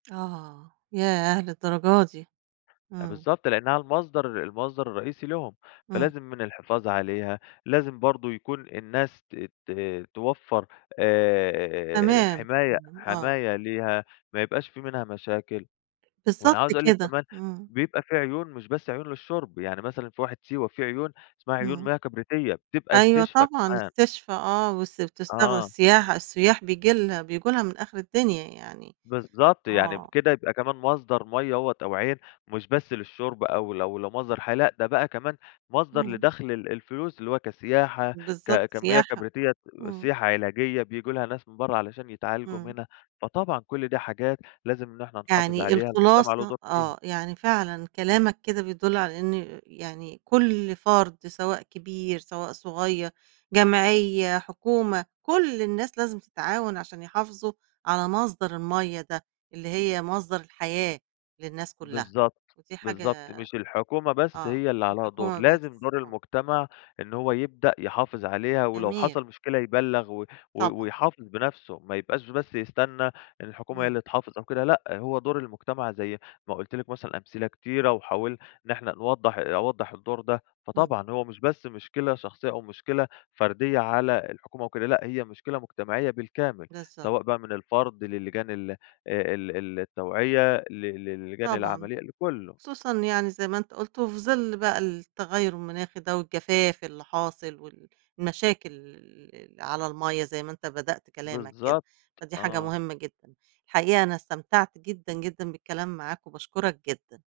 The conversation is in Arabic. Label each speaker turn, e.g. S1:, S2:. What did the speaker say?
S1: آه، ياه! للدرجة دي،
S2: آآ،
S1: امم.
S2: بالضبط، لأنها المصدر المصدر الرئيسي لهم،
S1: امم.
S2: فلازم من الحفاظ عليها، لازم برضه يكون الناس ت ت توفّر، آآ،
S1: تمام،
S2: حماية
S1: تمام، آه.
S2: حماية ليها، ما يبقاش في منها مشاكل. وأنا
S1: بالضبط
S2: عاوز أقول لِك
S1: كده،
S2: كمان،
S1: امم.
S2: بيبقى في عيون مش بس عيون للشرب، يعني مثلًا في واحة سيوة في عيون، اسمها عيون
S1: امم.
S2: مياه كبريتية، بتبقى
S1: أيوه
S2: استشفا
S1: طبعًا،
S2: كمان.
S1: استشفا آه، بس بتس بتستغل
S2: آه.
S1: السياحة السُيّاح بييجي لها بييجوا لها من آخر الدنيا يعني،
S2: بالضبط، يعني
S1: آه.
S2: بكده يبقى كمان مصدر مَيّة أهوّة أو عين، مش بس للشرب أو لو لمصدر حياة، لأ ده بقى كمان مصدر
S1: امم.
S2: لدخل ال الفلوس اللي هو كسياحة،
S1: بالضبط،
S2: ك كمياه
S1: سياحة،
S2: كبريتية ك
S1: امم.
S2: سياحة علاجية بييجوا ليها ناس من برّه علشان يتعالجوا
S1: امم.
S2: منها، فطبعًا كُلّ ده حاجات لازم إن إحنا نحافظ
S1: يعني
S2: عليها، المجتمع له
S1: الخلاصة
S2: دور فيها.
S1: آه، يعني فعلًا كلامك كده بيدُلّ على إن يعني كُلّ فرد سواء كبير سواء صغيّر، جمعية، حكومة، كُلّ الناس لازم تتعاون عشان يحافظوا على مصدر المَيَّة ده، اللي هي مصدر الحياة للناس كلّها،
S2: بالضبط،
S1: ودي حاجة
S2: بالضبط، مش الحكومة بس
S1: آه،
S2: هي اللي
S1: في
S2: عليها دور،
S1: الحكومة بس،
S2: لازم دور
S1: آه.
S2: المجتمع، إن هو يبدأ يحافظ عليها ولو
S1: جميل.
S2: حصل مشكلة يبلَّغ و و
S1: طبعًا.
S2: ويحافظ بنفسه ما يبقاش بس يستنى إن الحكومة هي
S1: امم.
S2: اللي تحافظ أو كده لأ، هو دور المجتمع زي ما قُلت لِك مثلًا أمثلة كتيرة وحاول إن إحنا نوضح أوضّح الدور ده،
S1: امم.
S2: فطبعًا هو مش بس مشكلة شخصيّة، أو مشكلة فردية على الحكومة أو كده، لأ هي مشكلة مجتمعية بالكامل،
S1: بالضبط.
S2: سواء بقى من الفرد لللجان ال آآ، ال التوعية ل ل لللجان
S1: طبعًا،
S2: العمليّة لكُلّه.
S1: خصوصًا يعني زي ما أنتم قُلتوا، وفي ظل بقى التغيُّر المناخي ده، والجفاف اللي حاصل وال المشاكل الل اللي على المَيَّة، زي ما أنت بدأت كلامك كده،
S2: بالضبط،
S1: فدي حاجة
S2: آه.
S1: مهمّة جدًا. الحقيقة أنا استمتعت جدًا، جدًا بالكلام معاك، وباشكرك جدًا.